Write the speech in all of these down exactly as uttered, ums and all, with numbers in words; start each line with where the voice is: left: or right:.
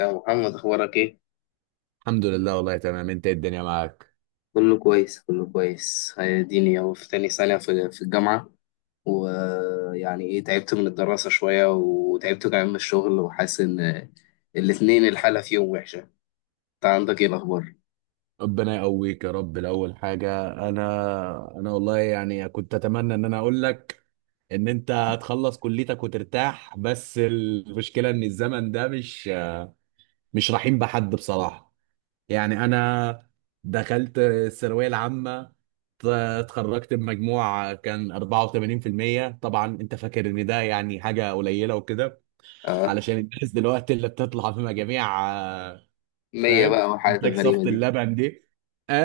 left: يا محمد، اخبارك ايه؟
right: الحمد لله والله تمام، انت ايه الدنيا معاك؟
left: كله كويس، كله كويس. اديني اهو في تاني سنة في في الجامعة. ويعني ايه، تعبت من الدراسة شوية وتعبت كمان من الشغل، وحاسس ان الاتنين الحالة فيهم وحشة. انت عندك ايه الاخبار؟
right: ربنا يقويك يا رب. الاول حاجه، انا انا والله يعني كنت اتمنى ان انا اقول لك ان انت هتخلص كليتك وترتاح، بس المشكله ان الزمن ده مش مش رحيم بحد بصراحه. يعني انا دخلت الثانويه العامه، ت- اتخرجت بمجموع كان اربعه وتمانين في الميه. طبعا انت فاكر ان ده يعني حاجه قليله وكده،
left: اه.
right: علشان الناس دلوقتي اللي بتطلع بمجاميع،
left: مية
right: فاهم،
left: بقى، والحالات
right: انتاج صفة
left: الغريبة دي.
right: اللبن دي.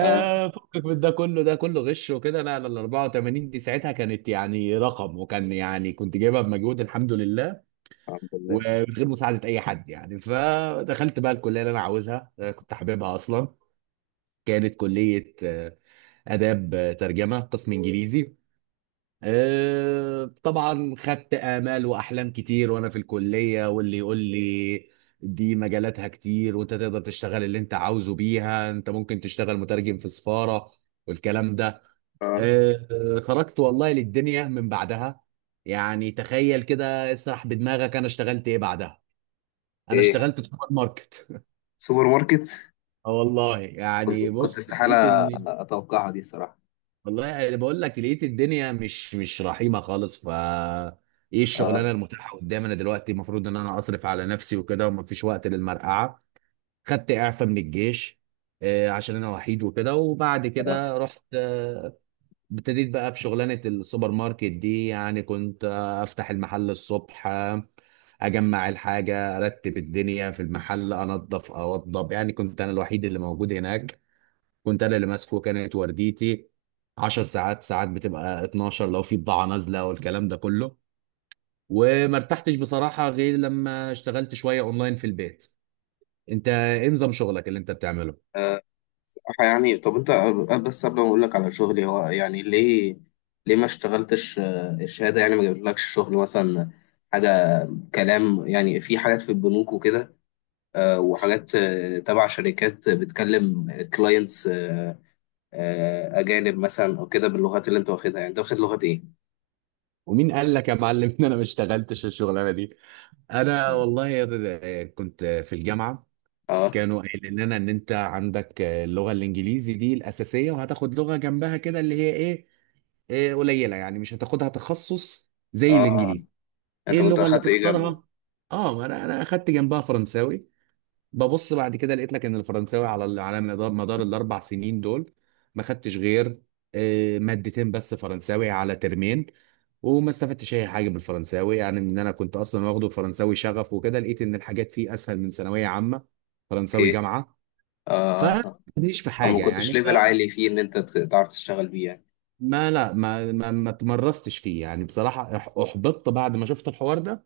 left: اه.
right: فكك من ده كله، ده كله غش وكده. لا لا، ال اربعه وتمانين دي ساعتها كانت يعني رقم، وكان يعني كنت جايبها بمجهود الحمد لله،
left: الحمد لله.
right: ومن غير مساعدة أي حد يعني. فدخلت بقى الكلية اللي أنا عاوزها، آه، كنت حاببها أصلا. كانت كلية آه، آداب، آه، ترجمة قسم إنجليزي. آه، طبعا خدت آمال وأحلام كتير وأنا في الكلية، واللي يقول لي دي مجالاتها كتير، وأنت تقدر تشتغل اللي أنت عاوزه بيها، أنت ممكن تشتغل مترجم في سفارة والكلام ده. مم.
left: اه.
right: آه، آه، خرجت والله للدنيا من بعدها. يعني تخيل كده، اسرح بدماغك أنا اشتغلت إيه بعدها. أنا
left: ايه،
right: اشتغلت في سوبر ماركت
left: سوبر ماركت؟
right: آه والله
left: كنت
right: يعني،
left: كنت
right: بص
left: استحالة
right: لقيت إن...
left: اتوقعها دي، صراحة.
right: والله انا بقول لك لقيت الدنيا مش مش رحيمه خالص. ف ايه الشغلانه
left: اه.
right: المتاحه قدامي انا دلوقتي؟ المفروض ان انا اصرف على نفسي وكده، ومفيش وقت للمرقعه. خدت اعفاء من الجيش آه، عشان انا وحيد وكده. وبعد
left: أه.
right: كده رحت آه، ابتديت بقى في شغلانه السوبر ماركت دي. يعني كنت آه، افتح المحل الصبح، آه، اجمع الحاجه، ارتب الدنيا في المحل، انظف اوضب. يعني كنت انا الوحيد اللي موجود هناك، كنت انا اللي ماسكه. كانت ورديتي عشر ساعات، ساعات بتبقى اتناشر لو في بضاعه نازله والكلام ده كله. وما ارتحتش بصراحه غير لما اشتغلت شويه اونلاين في البيت. انت ايه نظام شغلك اللي انت بتعمله؟
left: صراحة يعني، طب انت، بس قبل ما اقول لك على شغلي، هو يعني ليه ليه ما اشتغلتش؟ آه، الشهادة يعني ما جابلكش شغل، مثلا، حاجة، كلام؟ يعني في حاجات في البنوك وكده، آه، وحاجات آه، تبع شركات بتكلم كلاينتس اجانب مثلا، او كده، باللغات اللي انت واخدها. يعني انت واخد لغة ايه؟
right: ومين قال لك يا معلم ان انا ما اشتغلتش الشغلانه دي؟ انا والله كنت في الجامعه
left: اه،
right: كانوا قايلين لنا ان انت عندك آه، اللغه الانجليزي دي الاساسيه، وهتاخد لغه جنبها كده اللي هي ايه، إيه قليله، يعني مش هتاخدها تخصص زي
left: اه.
right: الانجليزي. ايه
left: انت كنت
right: اللغه اللي
left: اخدت ايه جنبه؟
right: تختارها. اه ما انا انا اخدت جنبها فرنساوي. ببص بعد كده لقيت لك ان الفرنساوي على ال- على مدار مدار الاربع سنين دول ما خدتش غير آه، مادتين بس فرنساوي على ترمين. وما استفدتش اي حاجه من الفرنساوي. يعني ان انا كنت اصلا واخده فرنساوي شغف وكده. لقيت ان الحاجات فيه اسهل من ثانويه عامه، فرنساوي
left: اوكي.
right: جامعه.
left: اه. آه.
right: فمش في حاجه
left: فما كنتش
right: يعني
left: ليفل
right: فما...
left: عالي فيه ان انت ت- تعرف تشتغل بيه يعني.
right: لا ما ما, ما تمرستش فيه يعني بصراحه. أح- احبطت بعد ما شفت الحوار ده،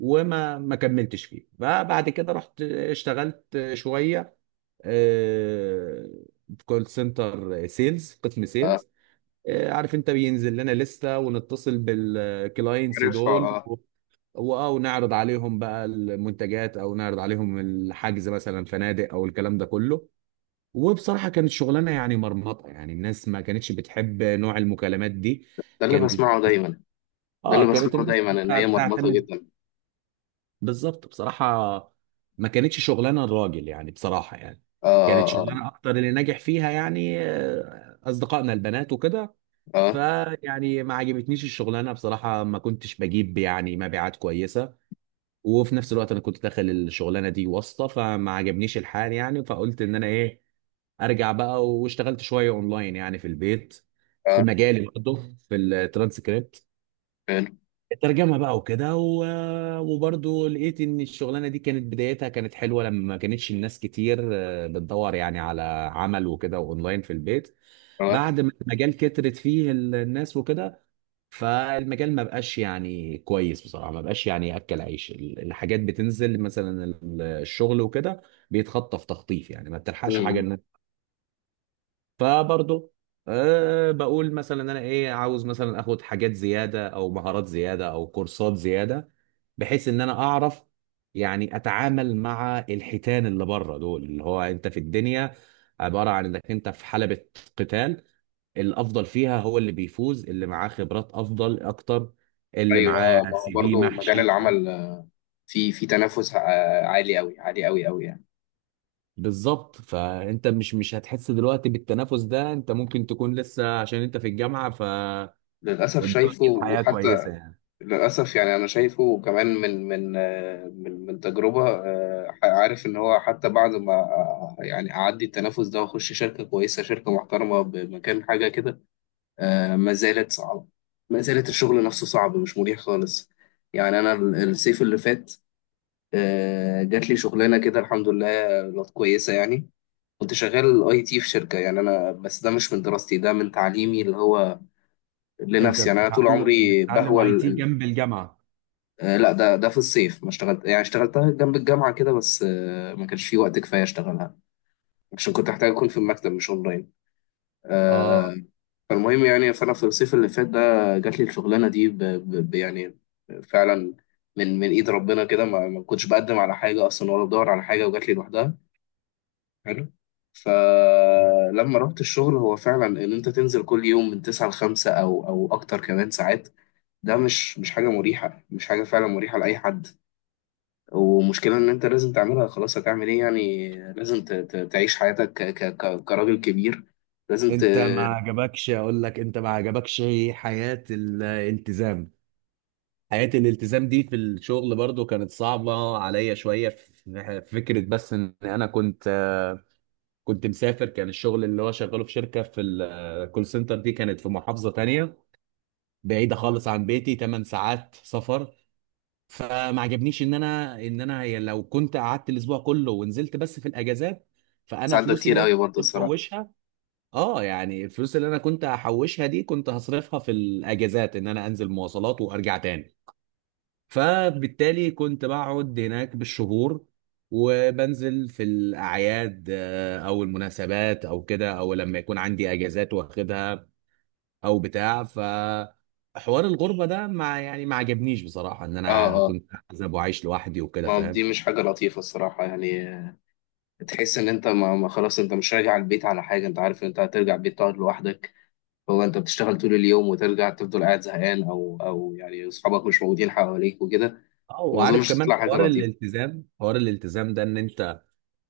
right: وما ما كملتش فيه. فبعد كده رحت اشتغلت شويه آه، في كول سنتر سيلز قسم سيلز. آه، عارف انت بينزل لنا لسته ونتصل بالكلاينتس
left: عارف، اه.
right: دول
left: آه.
right: و- واه ونعرض عليهم بقى المنتجات او نعرض عليهم الحجز مثلا فنادق او الكلام ده كله. وبصراحه كانت شغلانه يعني مرمطه. يعني الناس ما كانتش بتحب نوع المكالمات دي.
left: ده اللي
right: كان
left: بسمعه دايما. ده
right: اه
left: اللي
right: كانت
left: بسمعه
right: الناس
left: دايما، ان
right: بتع-
left: هي مرمطه
right: بتعتمد.
left: جدا.
right: بالظبط بصراحة، ما كانتش شغلانة الراجل يعني بصراحة يعني.
left: اه،
right: كانت
left: اه،
right: شغلانة أكتر اللي ناجح فيها يعني آه، أصدقائنا البنات وكده.
left: اه،
right: فيعني ما عجبتنيش الشغلانة بصراحة، ما كنتش بجيب يعني مبيعات كويسة. وفي نفس الوقت أنا كنت داخل الشغلانة دي واسطة، فما عجبنيش الحال يعني. فقلت إن أنا إيه، أرجع بقى واشتغلت شوية أونلاين يعني في البيت، في
left: اه.
right: مجالي برضه في الترانسكريبت
left: فعلا.
right: الترجمه بقى وكده و... وبرضه لقيت ان الشغلانه دي كانت بدايتها كانت حلوه لما ما كانتش الناس كتير آه، بتدور يعني على عمل وكده اونلاين في البيت.
left: اه.
right: بعد ما المجال كترت فيه ال- الناس وكده، فالمجال ما بقاش يعني كويس بصراحه. ما بقاش يعني ياكل عيش، ال- الحاجات بتنزل مثلا، ال- الشغل وكده بيتخطف تخطيف. يعني ما بتلحقش حاجه.
left: مم.
right: فبرضه أه بقول مثلا انا ايه، عاوز مثلا اخد حاجات زياده او مهارات زياده او كورسات زياده، بحيث ان انا اعرف يعني اتعامل مع الحيتان اللي بره دول. اللي هو انت في الدنيا عباره عن انك انت في حلبة قتال، الافضل فيها هو اللي بيفوز، اللي معاه خبرات افضل اكتر، اللي اه
left: ايوه. آه،
right: معاه
left: ما هو
right: سي في
left: برضه مجال
right: محشي.
left: العمل، آه، في في تنافس آه، عالي قوي، عالي قوي قوي يعني.
right: بالظبط. فانت مش مش هتحس دلوقتي بالتنافس ده، انت ممكن تكون لسه عشان انت في الجامعه،
left: للاسف
right: والدنيا
left: شايفه،
right: الحياة كويسة
left: وحتى
right: يعني.
left: للاسف، يعني انا شايفه كمان، من من آه، من من تجربه. آه، عارف ان هو حتى بعد ما آه، يعني اعدي التنافس ده واخش شركه كويسه، شركه محترمه بمكان، حاجه كده، آه، ما زالت صعبه. ما زالت الشغل نفسه صعب، مش مريح خالص. يعني انا ال- الصيف اللي فات آه، جات لي شغلانه كده، الحمد لله. كانت كويسه يعني. كنت شغال اي تي في شركه، يعني انا بس ده مش من دراستي، ده من تعليمي اللي هو
right: انت
left: لنفسي. يعني انا طول
right: بتتعلم
left: عمري
right: بتتعلم
left: بهوى
right: اي
left: ال-
right: تي
left: ال-
right: جنب الجامعه؟
left: آه، لا، ده ده في الصيف ما اشتغلت، يعني اشتغلتها جنب الجامعه كده بس، آه، ما كانش في وقت كفايه اشتغلها، عشان كنت احتاج اكون في المكتب مش اونلاين. آه،
right: اه،
left: فالمهم يعني، فانا في الصيف اللي فات ده جات لي الشغلانه دي ب... ب... ب- يعني فعلا، من من ايد ربنا كده. ما... ما كنتش بقدم على حاجه اصلا، ولا بدور على حاجه، وجات لي لوحدها. حلو. فلما رحت الشغل، هو فعلا ان انت تنزل كل يوم من تسعة ل خمسة او او اكتر كمان ساعات. ده مش مش حاجه مريحه، مش حاجه فعلا مريحه لاي حد. ومشكله ان انت لازم تعملها، خلاص هتعمل ايه؟ يعني لازم ت- ت- تعيش حياتك ك ك ك- كراجل كبير. لازم ت-
right: انت ما عجبكش اقول لك، انت ما عجبكش حياه الالتزام. حياة الالتزام دي في الشغل برضو كانت صعبة عليا شوية في في فكرة. بس ان انا كنت آه، كنت مسافر. كان الشغل اللي هو شغاله في شركة في الكول سنتر دي كانت في محافظة تانية بعيدة اه خالص عن بيتي، تمن ساعات سفر. فما عجبنيش ان انا ان انا هي- لو كنت قعدت الاسبوع كله ونزلت بس في الاجازات، فانا
left: تساعد. ده
right: فلوسي
left: كتير
right: اللي انا
left: قوي برضه
right: كنت
left: الصراحه.
right: محوشها... اه يعني الفلوس اللي انا كنت هحوشها دي كنت هصرفها في الاجازات، ان انا انزل مواصلات وارجع تاني. فبالتالي كنت بقعد هناك بالشهور وبنزل في الاعياد آه، او المناسبات او كده، او لما يكون عندي اجازات واخدها او بتاع. ف حوار الغربه ده ما يعني ما عجبنيش بصراحه. ان
left: اه،
right: انا
left: اه.
right: كنت احزب وعايش لوحدي وكده،
left: ما
right: فاهم.
left: دي مش حاجه لطيفه الصراحه يعني. تحس ان انت ما ما خلاص، انت مش راجع البيت على حاجه، انت عارف ان انت هترجع البيت تقعد لوحدك. هو انت بتشتغل طول اليوم، وترجع تفضل قاعد زهقان، او او يعني اصحابك مش موجودين حواليك وكده،
right: اه،
left: وما
right: وعارف
left: اظنش
right: كمان
left: تطلع حاجه
right: حوار
left: لطيفه.
right: الالتزام، حوار الالتزام ده ان انت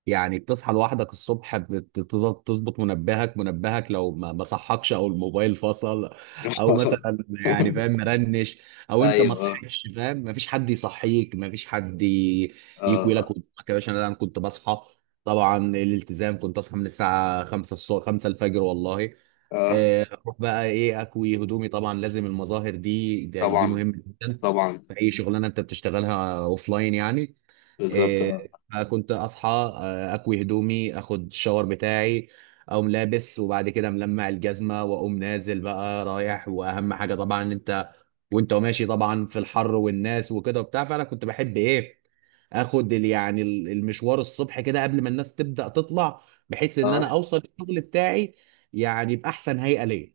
right: يعني بتصحى لوحدك الصبح، بتظبط تظبط منبهك، منبهك لو ما ما صحكش او الموبايل فصل او مثلا يعني فاهم مرنش، او انت ما
left: ايوه، اه.
right: صحيتش فاهم، ما فيش حد يصحيك، ما فيش حد ي- يكوي لك
left: اه،
right: قدامك يا باشا. انا أنا كنت بصحى طبعا الالتزام. كنت اصحى من الساعه خمسه الصبح، خمسه الفجر والله.
left: اه.
right: آه، اروح بقى ايه، اكوي هدومي، طبعا لازم المظاهر دي دي, يعني دي
left: طبعا،
right: مهمه جدا
left: طبعا.
right: في اي شغلانه انت بتشتغلها اوف لاين يعني.
left: بالظبط،
right: آه،
left: اه.
right: فكنت اصحى آه، آه، اكوي هدومي، اخد الشاور بتاعي، اقوم لابس، وبعد كده ملمع الجزمه، واقوم نازل بقى رايح. واهم حاجه طبعا إن انت وانت ماشي طبعا في الحر والناس وكده وبتاع، فانا كنت بحب ايه، اخد ال- يعني ال- المشوار الصبح كده قبل ما الناس تبدا تطلع، بحيث ان
left: اه،
right: انا اوصل الشغل بتاعي يعني باحسن هيئه ليا.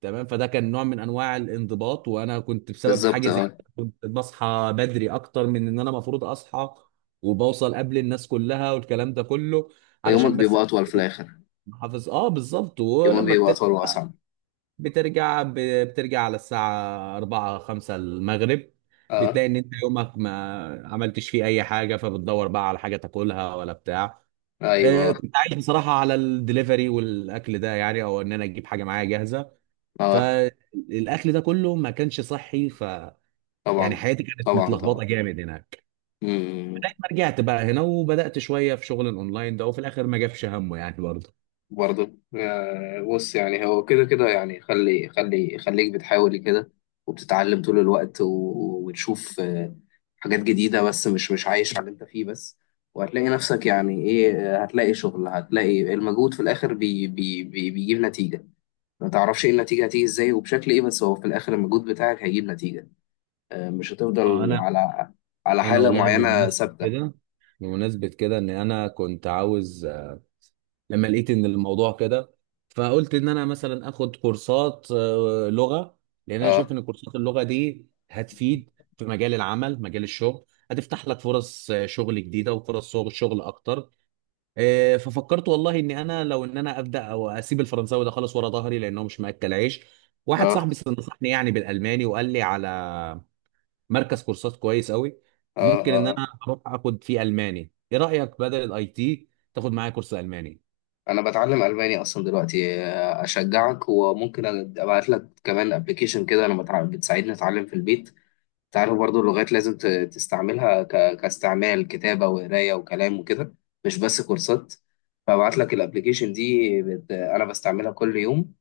right: تمام، فده كان نوع من انواع الانضباط. وانا كنت بسبب
left: بالظبط،
right: حاجه زي
left: اه.
right: كده كنت بصحى بدري اكتر من ان انا المفروض اصحى، وبوصل قبل الناس كلها والكلام ده كله،
left: فيومك
right: علشان بس
left: بيبقى اطول في الاخر.
right: حافظ. اه بالظبط،
left: يومك
right: ولما
left: بيبقى
right: بترجع
left: اطول
right: بقى-
left: واصعب.
right: بترجع ب- بترجع على الساعه اربعه خمسه المغرب،
left: اه.
right: بتلاقي ان انت يومك ما عملتش فيه اي حاجه، فبتدور بقى على حاجه تاكلها ولا بتاع. آه،
left: ايوه،
right: كنت عايش بصراحه على الدليفري والاكل ده يعني، او ان انا اجيب حاجه معايا جاهزه.
left: اه.
right: فالاكل ده كله ما كانش صحي، ف يعني
left: طبعا،
right: حياتي كانت
left: طبعا،
right: متلخبطه جامد هناك.
left: طبعا.
right: لغايه ما رجعت بقى هنا وبدات شويه في شغل الاونلاين ده، وفي الاخر ما جابش همه يعني برضه.
left: برضه. آه، بص يعني، هو كده كده، يعني خلي خلي خليك بتحاول كده وبتتعلم طول الوقت، و- وتشوف آه، حاجات جديدة، بس مش مش عايش على اللي انت فيه بس. وهتلاقي نفسك، يعني ايه، آه، هتلاقي شغل، هتلاقي المجهود في الآخر بي بي بي بيجيب نتيجة. ما تعرفش ايه النتيجة، هتيجي ازاي وبشكل ايه، بس هو في الآخر المجهود بتاعك هيجيب نتيجة. آه، مش
right: اه،
left: هتفضل
right: انا
left: على على
right: انا
left: حالة
right: والله
left: معينة
right: بمناسبه
left: ثابتة.
right: كده، بمناسبه كده ان انا كنت عاوز لما لقيت ان الموضوع كده، فقلت ان انا مثلا اخد كورسات آه، لغه. لان انا
left: اه،
right: شايف ان كورسات اللغه دي هتفيد في مجال العمل مجال الشغل، هتفتح لك فرص آه، شغل جديده، وفرص شغل شغل اكتر. آه، ففكرت والله ان انا لو ان انا ابدا او اسيب الفرنساوي ده خالص ورا ظهري لانه مش مأكل عيش. واحد
left: اه،
right: صاحبي نصحني يعني بالالماني، وقال لي على مركز كورسات كويس قوي.
left: اه،
right: ممكن ان
left: اه.
right: انا اروح اخد فيه الماني، ايه رايك بدل الاي تي، تاخد معايا كورس الماني؟
left: انا بتعلم الماني اصلا دلوقتي. آه، اشجعك، وممكن ابعت لك كمان ابلكيشن كده. انا بتع... بتساعدني اتعلم في البيت. تعرف برضو، اللغات لازم ت- تستعملها ك... كاستعمال، كتابة وقراية وكلام وكده، مش بس كورسات. فابعت لك الابلكيشن دي. بت... انا بستعملها كل يوم،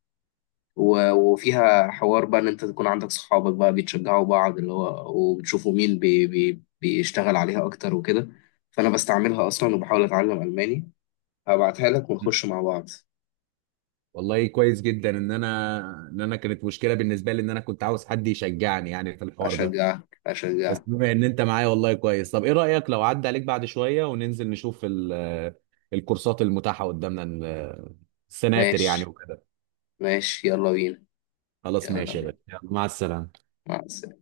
left: و... وفيها حوار بقى ان انت تكون عندك صحابك بقى بيتشجعوا بعض، اللي هو، وبتشوفوا مين بي... بي... بيشتغل عليها اكتر وكده. فانا بستعملها اصلا وبحاول اتعلم الماني، هبعتها لك
right: م.
left: ونخش مع بعض.
right: والله كويس جدا ان انا، ان انا كانت مشكله بالنسبه لي ان انا كنت عاوز حد يشجعني يعني في الحوار ده.
left: أشجعك،
right: بس
left: أشجعك.
right: بما ان انت معايا والله كويس. طب ايه رأيك لو عدى عليك بعد شوية وننزل نشوف ال- الكورسات المتاحة قدامنا، ال- السناتر يعني
left: ماشي.
right: وكده.
left: ماشي، يلا بينا.
right: خلاص
left: يلا
right: ماشي يا
left: بينا،
right: غالي، يلا، مع السلامة.
left: مع السلامة.